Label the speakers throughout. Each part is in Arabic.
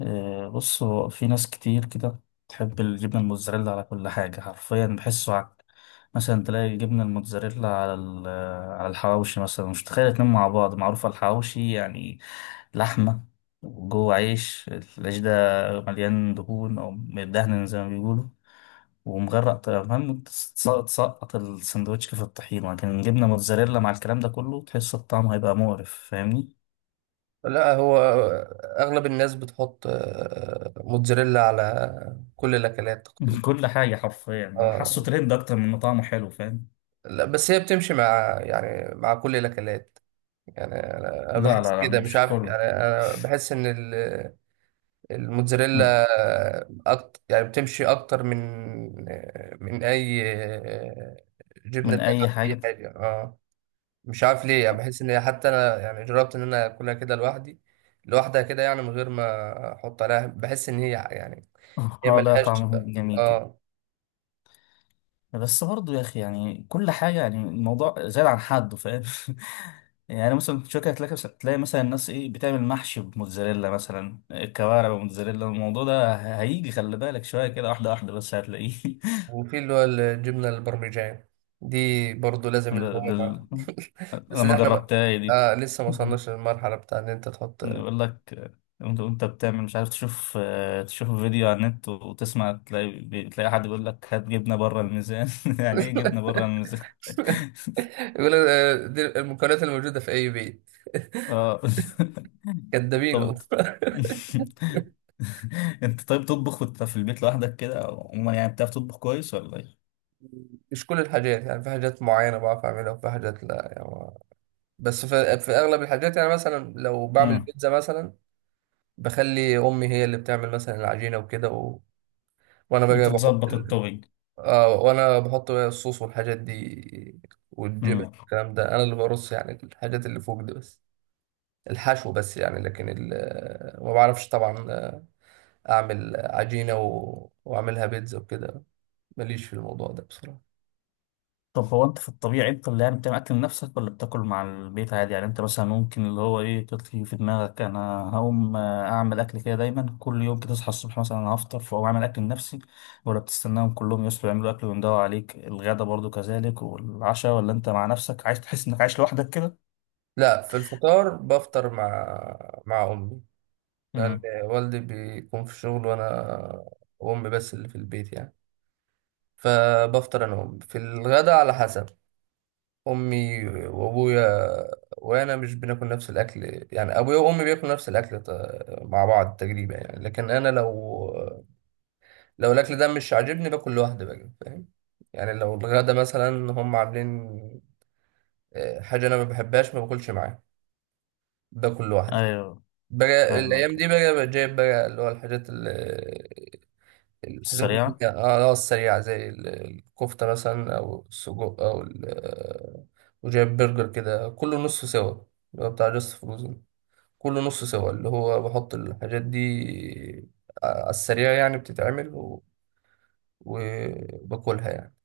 Speaker 1: بص هو في ناس كتير كده تحب الجبنة الموتزاريلا على كل حاجة حرفيا بحسه عك. مثلا تلاقي الجبنة الموتزاريلا على على الحواوشي مثلا، مش تخيل اتنين مع بعض معروف على الحواوشي يعني، لحمة وجوه عيش، العيش ده مليان دهون أو مدهن زي ما بيقولوا ومغرق طبعا. المهم تسقط السندوتش في الطحين، لكن جبنة موتزاريلا مع الكلام ده كله تحس الطعم هيبقى مقرف، فاهمني؟
Speaker 2: لا، هو اغلب الناس بتحط موتزاريلا على كل الاكلات تقريبا.
Speaker 1: كل حاجة حرفيا،
Speaker 2: اه،
Speaker 1: حاسه ترند أكتر من إنه طعمه حلو، فاهم؟
Speaker 2: لا، بس هي بتمشي مع كل الاكلات. يعني انا
Speaker 1: لا
Speaker 2: بحس
Speaker 1: لا لا
Speaker 2: كده، مش
Speaker 1: مش
Speaker 2: عارف.
Speaker 1: كله.
Speaker 2: يعني انا بحس ان ال-
Speaker 1: مم.
Speaker 2: الموتزاريلا أكتر، يعني بتمشي اكتر من اي جبنه
Speaker 1: من
Speaker 2: تانية
Speaker 1: أي
Speaker 2: على اي
Speaker 1: حاجة.
Speaker 2: حاجه، اه. مش عارف ليه، يعني بحس ان هي، حتى انا يعني جربت ان انا اكلها كده لوحدي، لوحدها كده، يعني من غير ما احط عليها، بحس ان هي
Speaker 1: اه، لا
Speaker 2: ملهاش.
Speaker 1: طعمه جميل كده،
Speaker 2: اه.
Speaker 1: بس برضه يا أخي يعني كل حاجة، يعني الموضوع زاد عن حده، فاهم؟ يعني مثلا في شوكة، تلاقي مثلا الناس إيه بتعمل محشي بموتزاريلا، مثلا الكوارع بموتزاريلا، الموضوع ده هيجي خلي بالك شوية كده، واحدة واحدة بس هتلاقيه.
Speaker 2: وفي اللي هو الجبنه البرمجان دي، برضو لازم
Speaker 1: ده ده
Speaker 2: اللحوم معاها.
Speaker 1: ال-
Speaker 2: بس
Speaker 1: أنا
Speaker 2: دي
Speaker 1: ما
Speaker 2: احنا ما...
Speaker 1: جربتها دي.
Speaker 2: لسه ما وصلناش للمرحله بتاع ان انت تحط.
Speaker 1: يقول لك انت وانت بتعمل، مش عارف تشوف، تشوف فيديو على النت وتسمع، تلاقي تلاقي حد بيقول لك هات جبنه بره الميزان. يعني ايه جبنه بره الميزان؟
Speaker 2: يقول لك دي المكونات الموجوده في اي بيت.
Speaker 1: اه.
Speaker 2: كدابين
Speaker 1: طب
Speaker 2: والله.
Speaker 1: انت انت طيب تطبخ وانت في البيت لوحدك كده، او يعني بتعرف تطبخ كويس ولا ايه؟
Speaker 2: مش كل الحاجات، يعني في حاجات معينه بعرف اعملها وفي حاجات لا، يعني. بس في اغلب الحاجات، يعني مثلا لو بعمل
Speaker 1: مم.
Speaker 2: بيتزا مثلا، بخلي امي هي اللي بتعمل مثلا العجينه وكده، و... وانا بقى
Speaker 1: انت
Speaker 2: بحط
Speaker 1: تظبط
Speaker 2: ال...
Speaker 1: التوبينج.
Speaker 2: وانا بحط بقى الصوص والحاجات دي والجبن. الكلام ده انا اللي برص، يعني الحاجات اللي فوق دي بس، الحشو بس يعني. لكن ال... ما بعرفش طبعا، اعمل عجينه واعملها بيتزا وكده. ماليش في الموضوع ده بصراحه.
Speaker 1: طب هو انت في الطبيعي انت اللي يعني بتعمل اكل لنفسك، ولا بتاكل مع البيت عادي؟ يعني انت مثلا ممكن اللي هو ايه تطفي في دماغك انا هقوم اعمل اكل، كده دايما كل يوم كده تصحى الصبح مثلا انا هفطر فاقوم اعمل اكل لنفسي، ولا بتستناهم كلهم يصحوا يعملوا اكل ويندوا عليك الغدا برضو كذلك والعشاء، ولا انت مع نفسك عايز تحس انك عايش لوحدك كده؟
Speaker 2: لا، في الفطار بفطر مع امي، لان
Speaker 1: امم.
Speaker 2: والدي بيكون في الشغل، وانا وامي بس اللي في البيت يعني. فبفطر انا وامي. في الغدا على حسب امي وابويا، وانا مش بناكل نفس الاكل. يعني ابويا وامي بياكلوا نفس الاكل، مع بعض تقريبا يعني. لكن انا لو الاكل ده مش عاجبني، باكل لوحدي بقى، فاهم. يعني لو الغدا مثلا هم عاملين حاجه انا ما بحبهاش، ما باكلش معاهم، باكل لوحدي.
Speaker 1: ايوه.
Speaker 2: بقى
Speaker 1: فاهمك.
Speaker 2: الايام دي، بقى جايب بقى اللي هو الحاجات اللي
Speaker 1: السريعة.
Speaker 2: هي السريعة، زي الكفتة مثلا، أو السجق أو وجايب برجر كده، كله نص سوا، اللي هو بتاع جاست فروزن، كله نص سوا. اللي هو بحط الحاجات دي على السريع، يعني بتتعمل وباكلها يعني.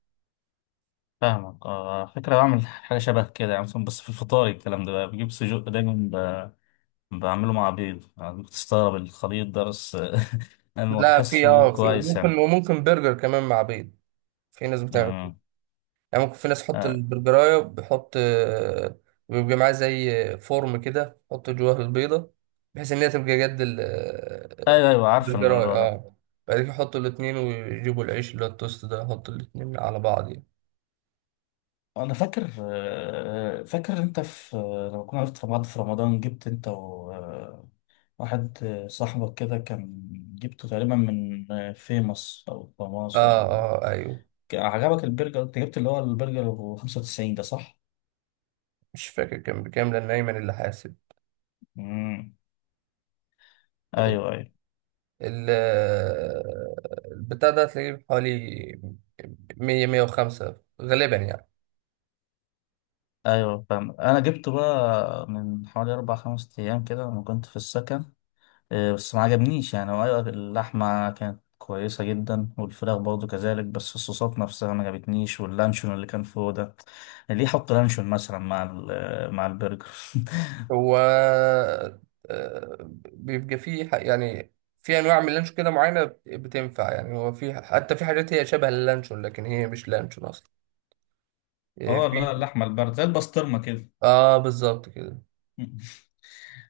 Speaker 1: فاهمك، اه فكرة، بعمل حاجة شبه كده يعني مثلا، بس في الفطار الكلام ده بقى بجيب سجق دايما، بعمله مع بيض، يعني ممكن تستغرب الخليط ده بس انا
Speaker 2: لا، في
Speaker 1: بحسه
Speaker 2: اه في
Speaker 1: كويس
Speaker 2: وممكن
Speaker 1: يعني.
Speaker 2: وممكن برجر كمان مع بيض. في ناس بتعمل كده.
Speaker 1: امم.
Speaker 2: يعني ممكن في ناس تحط
Speaker 1: آه،
Speaker 2: البرجراية، بيحط بيبقى معاه زي فورم كده، يحط جواه البيضة بحيث إن هي تبقى جد
Speaker 1: ايوه ايوه، عارف
Speaker 2: البرجراية،
Speaker 1: الموضوع ده.
Speaker 2: اه. بعد كده يحطوا الاتنين ويجيبوا العيش اللي هو التوست ده، يحطوا الاتنين على بعض يعني.
Speaker 1: انا فاكر، فاكر انت في، لما كنا عرفت بعض في رمضان، جبت انت وواحد صاحبك كده كان، جبته تقريبا من فيموس او
Speaker 2: اه،
Speaker 1: فاماس ولا
Speaker 2: اه، آه، أيوه.
Speaker 1: إيه. عجبك البرجر، انت جبت اللي هو البرجر ب 95 ده، صح؟
Speaker 2: مش فاكر كان بكام، لأن أيمن اللي حاسب.
Speaker 1: امم. ايوه ايوه.
Speaker 2: ال- آه، البتاع ده هتلاقيه حوالي 100، 105 غالبا يعني.
Speaker 1: ايوه فاهم. انا جبته بقى من حوالي اربع خمس ايام كده لما كنت في السكن، إيه، بس ما عجبنيش يعني. هو ايوه اللحمه كانت كويسه جدا والفراخ برضه كذلك، بس الصوصات نفسها ما عجبتنيش، واللانشون اللي كان فوق ده، ليه يحط لانشون مثلا مع مع البرجر؟
Speaker 2: هو بيبقى فيه يعني في انواع من اللانشون كده معينه بتنفع يعني. هو في، حتى في حاجات هي شبه اللانشون لكن هي مش لانشون اصلا. إيه،
Speaker 1: اه،
Speaker 2: في
Speaker 1: لا اللحمه البارده زي البسطرمه كده.
Speaker 2: اه بالظبط كده.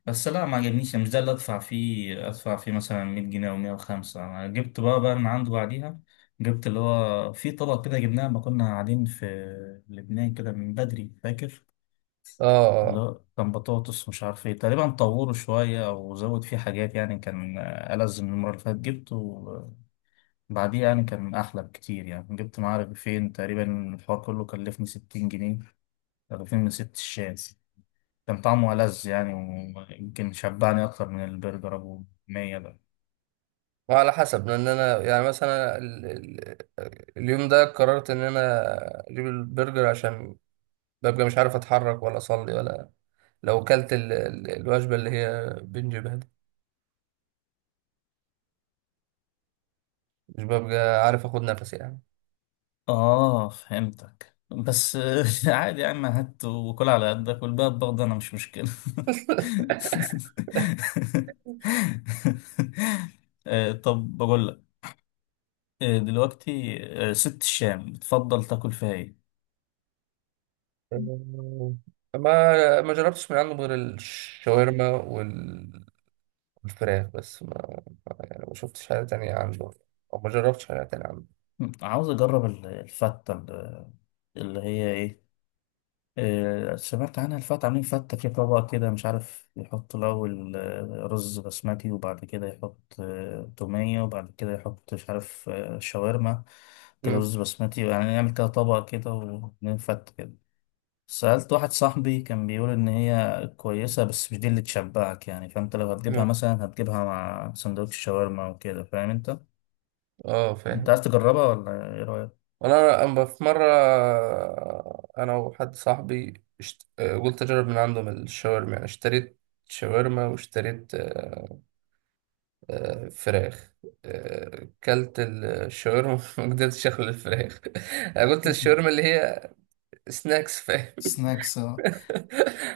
Speaker 1: بس لا ما عجبنيش يعني، مش ده اللي ادفع فيه، ادفع فيه مثلا 100 جنيه او 105. انا جبت بقى من عنده بعديها، جبت اللي هو في طبق كده جبناه لما كنا قاعدين في لبنان كده من بدري، فاكر؟
Speaker 2: اه، اه،
Speaker 1: اللي
Speaker 2: آه.
Speaker 1: هو كان بطاطس مش عارف ايه، تقريبا طوره شوية او زود فيه حاجات يعني، كان ألذ من المرة اللي فاتت جبته بعديه، يعني كان احلى بكتير يعني. جبت معاه رغيفين تقريبا، الحوار كله كلفني 60 جنيه، رغيفين من ست الشاي. كان طعمه ألذ يعني، ويمكن شبعني أكتر من البرجر أبو مية ده.
Speaker 2: وعلى حسب، لان انا يعني مثلا ال... ال... اليوم ده قررت ان انا اجيب البرجر، عشان ببقى مش عارف اتحرك ولا اصلي ولا. لو كلت الوجبه اللي هي بنجيبها دي، مش ببقى عارف اخد نفسي يعني.
Speaker 1: اه فهمتك، بس عادي يا عم، هات وكل على قدك والباقي برضه انا مش مشكلة. طب بقول لك، دلوقتي ست الشام بتفضل تاكل فيها ايه؟
Speaker 2: أمم، ما جربتش من عنده غير الشاورما والفراخ بس. ما- يعني ما شفتش حاجة تانية عنده، أو ما جربتش حاجة تانية عنده.
Speaker 1: عاوز اجرب الفتة اللي هي ايه، سمعت عنها الفتة، عاملين فتة في طبق كده، مش عارف يحط الأول رز بسمتي، وبعد كده يحط تومية، وبعد كده يحط مش عارف شاورما كده،
Speaker 2: أمم.
Speaker 1: رز بسمتي يعني، نعمل كده طبق كده ونعمل فتة كده. سألت واحد صاحبي كان بيقول إن هي كويسة، بس مش دي اللي تشبعك يعني، فأنت لو هتجيبها
Speaker 2: أمم.
Speaker 1: مثلا هتجيبها مع سندوتش شاورما وكده، فاهم أنت؟
Speaker 2: اه،
Speaker 1: أنت
Speaker 2: فاهم.
Speaker 1: عايز تجربها ولا إيه رأيك؟
Speaker 2: وأنا، أما في مرة، أنا وحد صاحبي اشت... آه، قلت أجرب من عندهم الشاورما، يعني اشتريت شاورما واشتريت فراخ. كلت الشاورما، ما قدرتش أخلي الفراخ. أنا قلت الشاورما اللي هي سناكس.
Speaker 1: سناكس.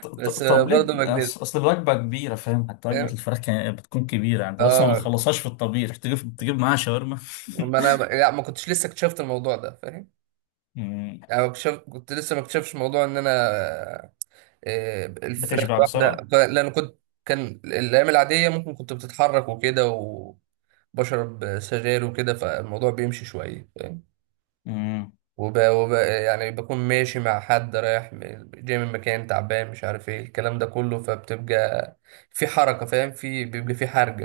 Speaker 2: بس
Speaker 1: طب ليه
Speaker 2: برضه ما قدرت.
Speaker 1: اصل الوجبه كبيره، فاهم؟ حتى وجبه
Speaker 2: فاهم،
Speaker 1: الفراخ بتكون كبيره يعني، بس ما
Speaker 2: اه.
Speaker 1: بتخلصهاش في الطبيخ تجيب تجيب معاها شاورما.
Speaker 2: ما انا لا، ما كنتش لسه اكتشفت الموضوع ده، فاهم.
Speaker 1: مم.
Speaker 2: يعني ما اكتشف... كنت لسه ما اكتشفش موضوع ان انا الفراخ
Speaker 1: بتشبع
Speaker 2: الواحده،
Speaker 1: بسرعه.
Speaker 2: لان كنت، كان الايام العاديه ممكن كنت بتتحرك وكده، وبشرب سجاير وكده، فالموضوع بيمشي شويه فاهم.
Speaker 1: مم.
Speaker 2: يعني بكون ماشي مع حد، رايح جاي من مكان تعبان، مش عارف ايه، الكلام ده كله، فبتبقى في حركه فاهم، في، بيبقى في حرج.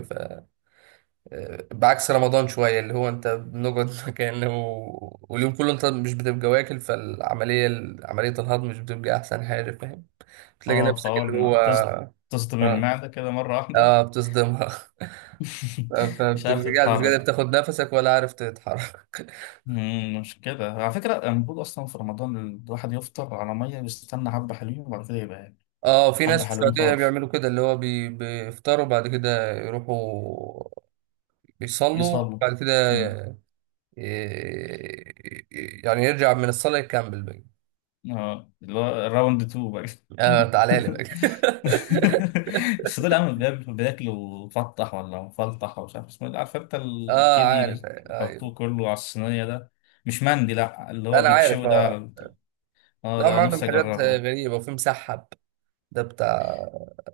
Speaker 2: بعكس رمضان شوية، اللي هو انت بنقعد مكانه، واليوم كله انت مش بتبقى واكل، فالعملية، عملية الهضم مش بتبقى أحسن حاجة، فاهم. بتلاقي
Speaker 1: اه
Speaker 2: نفسك
Speaker 1: فاول
Speaker 2: اللي
Speaker 1: ما
Speaker 2: هو،
Speaker 1: تصدم
Speaker 2: اه،
Speaker 1: المعده كده مره واحده.
Speaker 2: آه، بتصدمها.
Speaker 1: مش عارف
Speaker 2: فبتبقى قاعد مش قادر
Speaker 1: تتحرك.
Speaker 2: تاخد نفسك، ولا عارف تتحرك.
Speaker 1: مم، مش كده على فكره، المفروض اصلا في رمضان الواحد يفطر على ميه، يستنى حبه حلوين وبعد كده يبقى ياكل.
Speaker 2: اه، في ناس
Speaker 1: حبه
Speaker 2: في
Speaker 1: حلوين
Speaker 2: السعودية
Speaker 1: خالص.
Speaker 2: بيعملوا كده، اللي هو بيفطروا، بعد كده يروحوا بيصلوا،
Speaker 1: يصلوا.
Speaker 2: بعد كده
Speaker 1: مم.
Speaker 2: ي... يعني يرجع من الصلاة يكمل بقى.
Speaker 1: اه اللي هو راوند 2 بقى.
Speaker 2: اه، تعالى لي بقى.
Speaker 1: بس طول عامل بياكلوا مفطح ولا مفلطح ومش عارف اسمه ايه، عارف انت
Speaker 2: اه،
Speaker 1: الكيدي
Speaker 2: عارف،
Speaker 1: اللي
Speaker 2: آه.
Speaker 1: يحطوه كله على الصينية ده؟ مش مندي، لا اللي هو
Speaker 2: انا هو عارف،
Speaker 1: بيتشوي ده
Speaker 2: اه.
Speaker 1: على اه
Speaker 2: لا، هم
Speaker 1: ده
Speaker 2: عندهم
Speaker 1: نفسي
Speaker 2: حاجات
Speaker 1: اجربه ده،
Speaker 2: غريبه، وفي مسحب. ده بتاع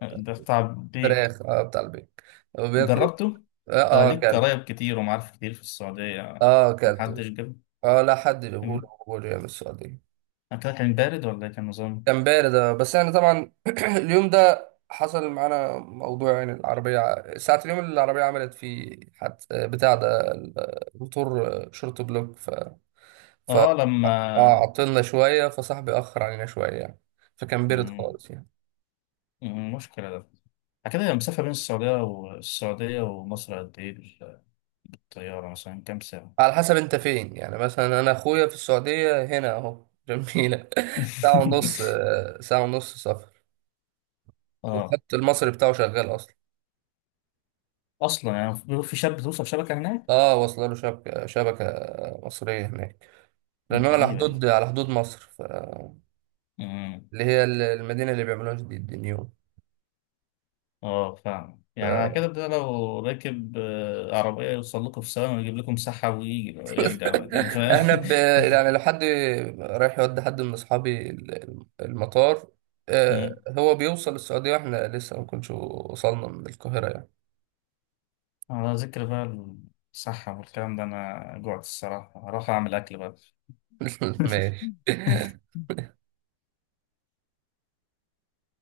Speaker 1: ده بتاع بيك.
Speaker 2: فراخ، اه، بتاع البيك، وبياكلوا.
Speaker 1: جربته؟
Speaker 2: اه،
Speaker 1: ده
Speaker 2: اه،
Speaker 1: ليك
Speaker 2: كلب.
Speaker 1: قرايب كتير ومعارف كتير في السعودية،
Speaker 2: اه، كلته.
Speaker 1: محدش جاب؟
Speaker 2: اه، لا، حد يقول
Speaker 1: مم.
Speaker 2: يقول يا السعوديه.
Speaker 1: أكلها كان بارد ولا إيه كان نظام؟
Speaker 2: كان بارد، بس يعني طبعا، اليوم ده حصل معانا موضوع، يعني العربيه ساعه اليوم اللي العربيه عملت فيه، حد بتاع ده، الموتور، شورت بلوك، ف-
Speaker 1: اه لما.
Speaker 2: اه عطلنا شويه، فصاحبي اخر علينا شويه يعني، فكان بارد
Speaker 1: مم.
Speaker 2: خالص يعني.
Speaker 1: مم، مشكلة ده. كده المسافة بين السعودية والسعودية ومصر قد ايه بالطيارة مثلا، كام ساعة؟
Speaker 2: على حسب انت فين، يعني مثلا انا اخويا في السعودية هنا اهو، جميلة، ساعة ونص آه، ساعة ونص سفر.
Speaker 1: اه
Speaker 2: والخط المصري بتاعه شغال اصلا.
Speaker 1: اصلا يعني في شاب توصل شبكه هناك.
Speaker 2: اه، واصله له شبكة مصرية هناك، لان هو على
Speaker 1: غريبه دي.
Speaker 2: حدود مصر،
Speaker 1: امم.
Speaker 2: اللي هي المدينة اللي بيعملوها جديد، النيوم.
Speaker 1: اه فاهم، يعني على
Speaker 2: ف-
Speaker 1: كده ده لو راكب عربيه يوصل لكم في ثواني ويجيب لكم سحب ويجي يرجع بقى تاني، فاهم؟
Speaker 2: احنا يعني لو حد رايح يودي حد من اصحابي المطار،
Speaker 1: أمم.
Speaker 2: هو بيوصل السعودية واحنا لسه ما كناش وصلنا من القاهرة يعني.
Speaker 1: على ذكر بقى الصحه والكلام ده، انا جوعت الصراحه، هروح اعمل اكل بقى.
Speaker 2: ماشي.